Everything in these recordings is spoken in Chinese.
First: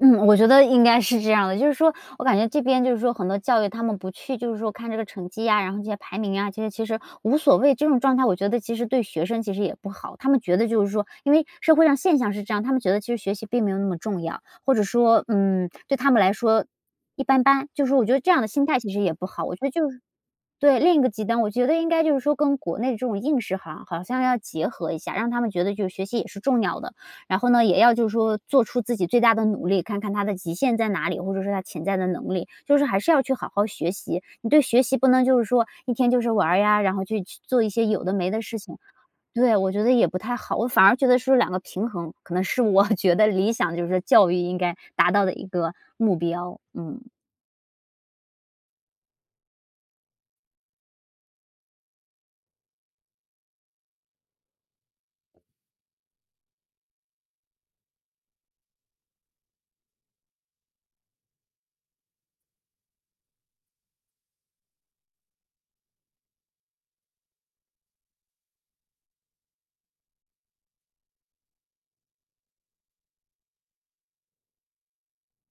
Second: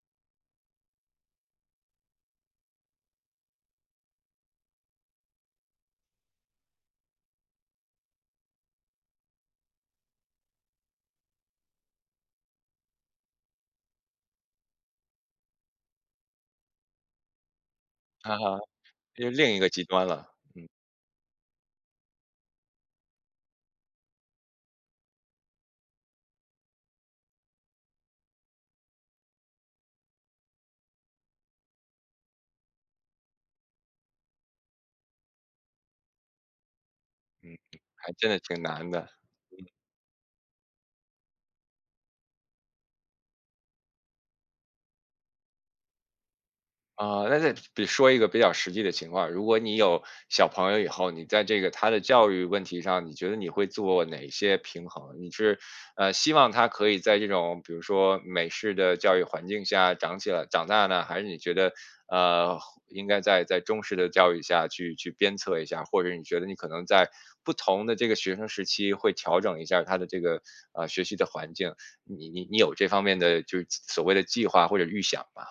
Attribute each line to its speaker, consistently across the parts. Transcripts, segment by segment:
Speaker 1: 嗯，我觉得应该是这样的。就是说我感觉这边就是说很多教育他们不去就是说看这个成绩呀，然后这些排名啊，这些其实无所谓，这种状态我觉得其实对学生其实也不好。他们觉得就是说因为社会上现象是这样，他们觉得其实学习并没有那么重要，或者说，嗯，对他们来说一般般，就说我觉得这
Speaker 2: 啊
Speaker 1: 样的
Speaker 2: 哈，
Speaker 1: 心态其实也不
Speaker 2: 就
Speaker 1: 好，我
Speaker 2: 另一
Speaker 1: 觉
Speaker 2: 个
Speaker 1: 得
Speaker 2: 极
Speaker 1: 就是
Speaker 2: 端了，嗯。
Speaker 1: 对，另一个极端。我觉得应该就是说跟国内的这种应试哈，好像要结合一下，让他们觉得就是学习也是重要的，然后呢，也要就是说做出自己最大的努力，看看他的极限在哪里，或者是他潜在的能力。就是还是要去好好学习，你对学习不能就是说一天就是玩呀，然后就去
Speaker 2: 嗯，
Speaker 1: 做一些有
Speaker 2: 还
Speaker 1: 的
Speaker 2: 真
Speaker 1: 没
Speaker 2: 的
Speaker 1: 的事
Speaker 2: 挺
Speaker 1: 情
Speaker 2: 难的。
Speaker 1: 对，
Speaker 2: 嗯。
Speaker 1: 我觉得也不太好，我反而觉得是两个平衡，可能是我觉得理想就是教育应该达到的一个目标。嗯。
Speaker 2: 啊，那再得说一个比较实际的情况，如果你有小朋友以后，你在这个他的教育问题上，你觉得你会做哪些平衡？你是，呃，希望他可以在这种比如说美式的教育环境下长起来长大呢？还是你觉得，呃，应该在在中式的教育下去去鞭策一下，或者你觉得你可能在不同的这个学生时期会调整一下他的这个，呃，学习的环境？你你你有这方面的就是所所谓的计划或者预想吗？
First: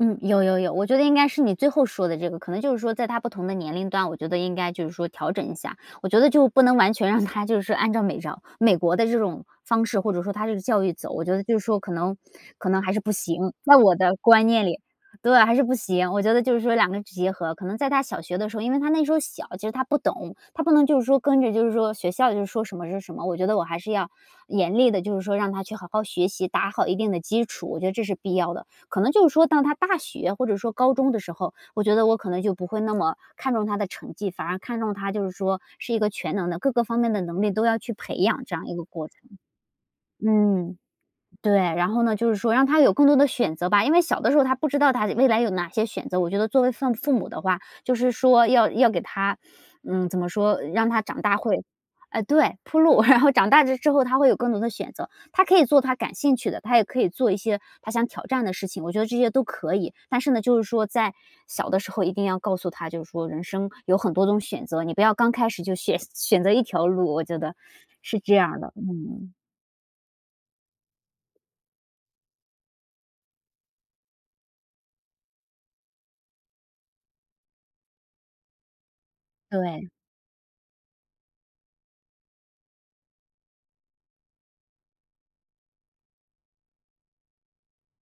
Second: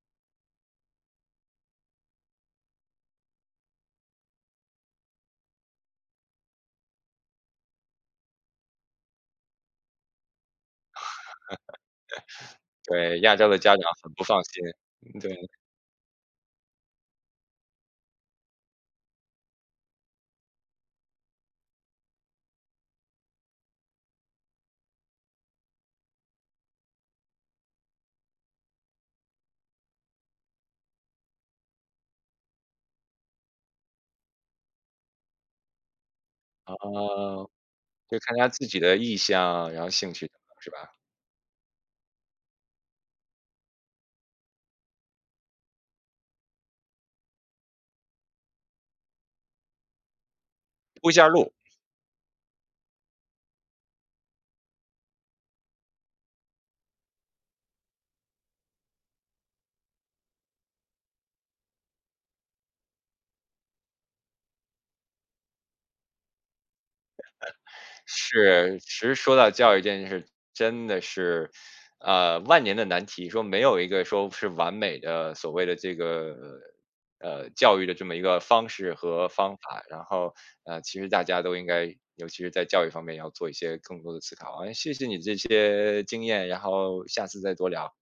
Speaker 1: 嗯，有有有，我觉得应该是你最后说的这个，可能就是说在他不同的年龄段，我觉得应该就是说调整一下。我觉得就不能完全让他就是按照美照美国的这种方式，或者说它这个教育走，我觉得就是说可能 可能还是不
Speaker 2: 对，亚洲
Speaker 1: 行。
Speaker 2: 的
Speaker 1: 在
Speaker 2: 家长
Speaker 1: 我
Speaker 2: 很
Speaker 1: 的
Speaker 2: 不放
Speaker 1: 观
Speaker 2: 心，
Speaker 1: 念里对，
Speaker 2: 对。
Speaker 1: 还是不行，我觉得就是说两个结合，可能在他小学的时候，因为他那时候小其实他不懂，他不能就是说跟着就是说学校就说什么是什么，我觉得我还是要严厉的，就是说让他去好好学习，打好一定的基础，我觉得这是必要的。可能就是说当他大学或者说高中的时候，我觉得我可能就不会那么看中他的成绩，反而看中他就是说是一个全能的各个方面的能
Speaker 2: 哦，
Speaker 1: 力都要去培
Speaker 2: 就看
Speaker 1: 养
Speaker 2: 他
Speaker 1: 这
Speaker 2: 自
Speaker 1: 样一
Speaker 2: 己
Speaker 1: 个
Speaker 2: 的
Speaker 1: 过程。
Speaker 2: 意向，然后兴趣，是
Speaker 1: 嗯，
Speaker 2: 吧？
Speaker 1: 对，然后呢，就是说让他有更多的选择吧，因为小的时候他不知道他未来有哪些选择，我觉得作为像父父母的话，就是说要要给他嗯，怎么说让他
Speaker 2: 铺
Speaker 1: 长
Speaker 2: 下
Speaker 1: 大
Speaker 2: 路。
Speaker 1: 会，呃，对，铺路，然后长大之后他会有更多的选择，他可以做他感兴趣的，他也可以做一些他想挑战的事情，我觉得这些都可以。但是呢，就是说在小的时候一定要告诉他，就是说人生有很多种选择，你不要刚开始就选选择一条路，我 觉得是这样儿的。
Speaker 2: 是，其实
Speaker 1: 嗯。
Speaker 2: 说到教育这件事真的是，呃，万年的难题，说没有一个说是完美的所谓的这个，呃，教育的这么一个方式和方法。
Speaker 1: 对。
Speaker 2: 然后，呃，其实大家都应该尤其是在教育方面要做一些更多的思考。哎，谢谢你这些经验，然后下次再多聊。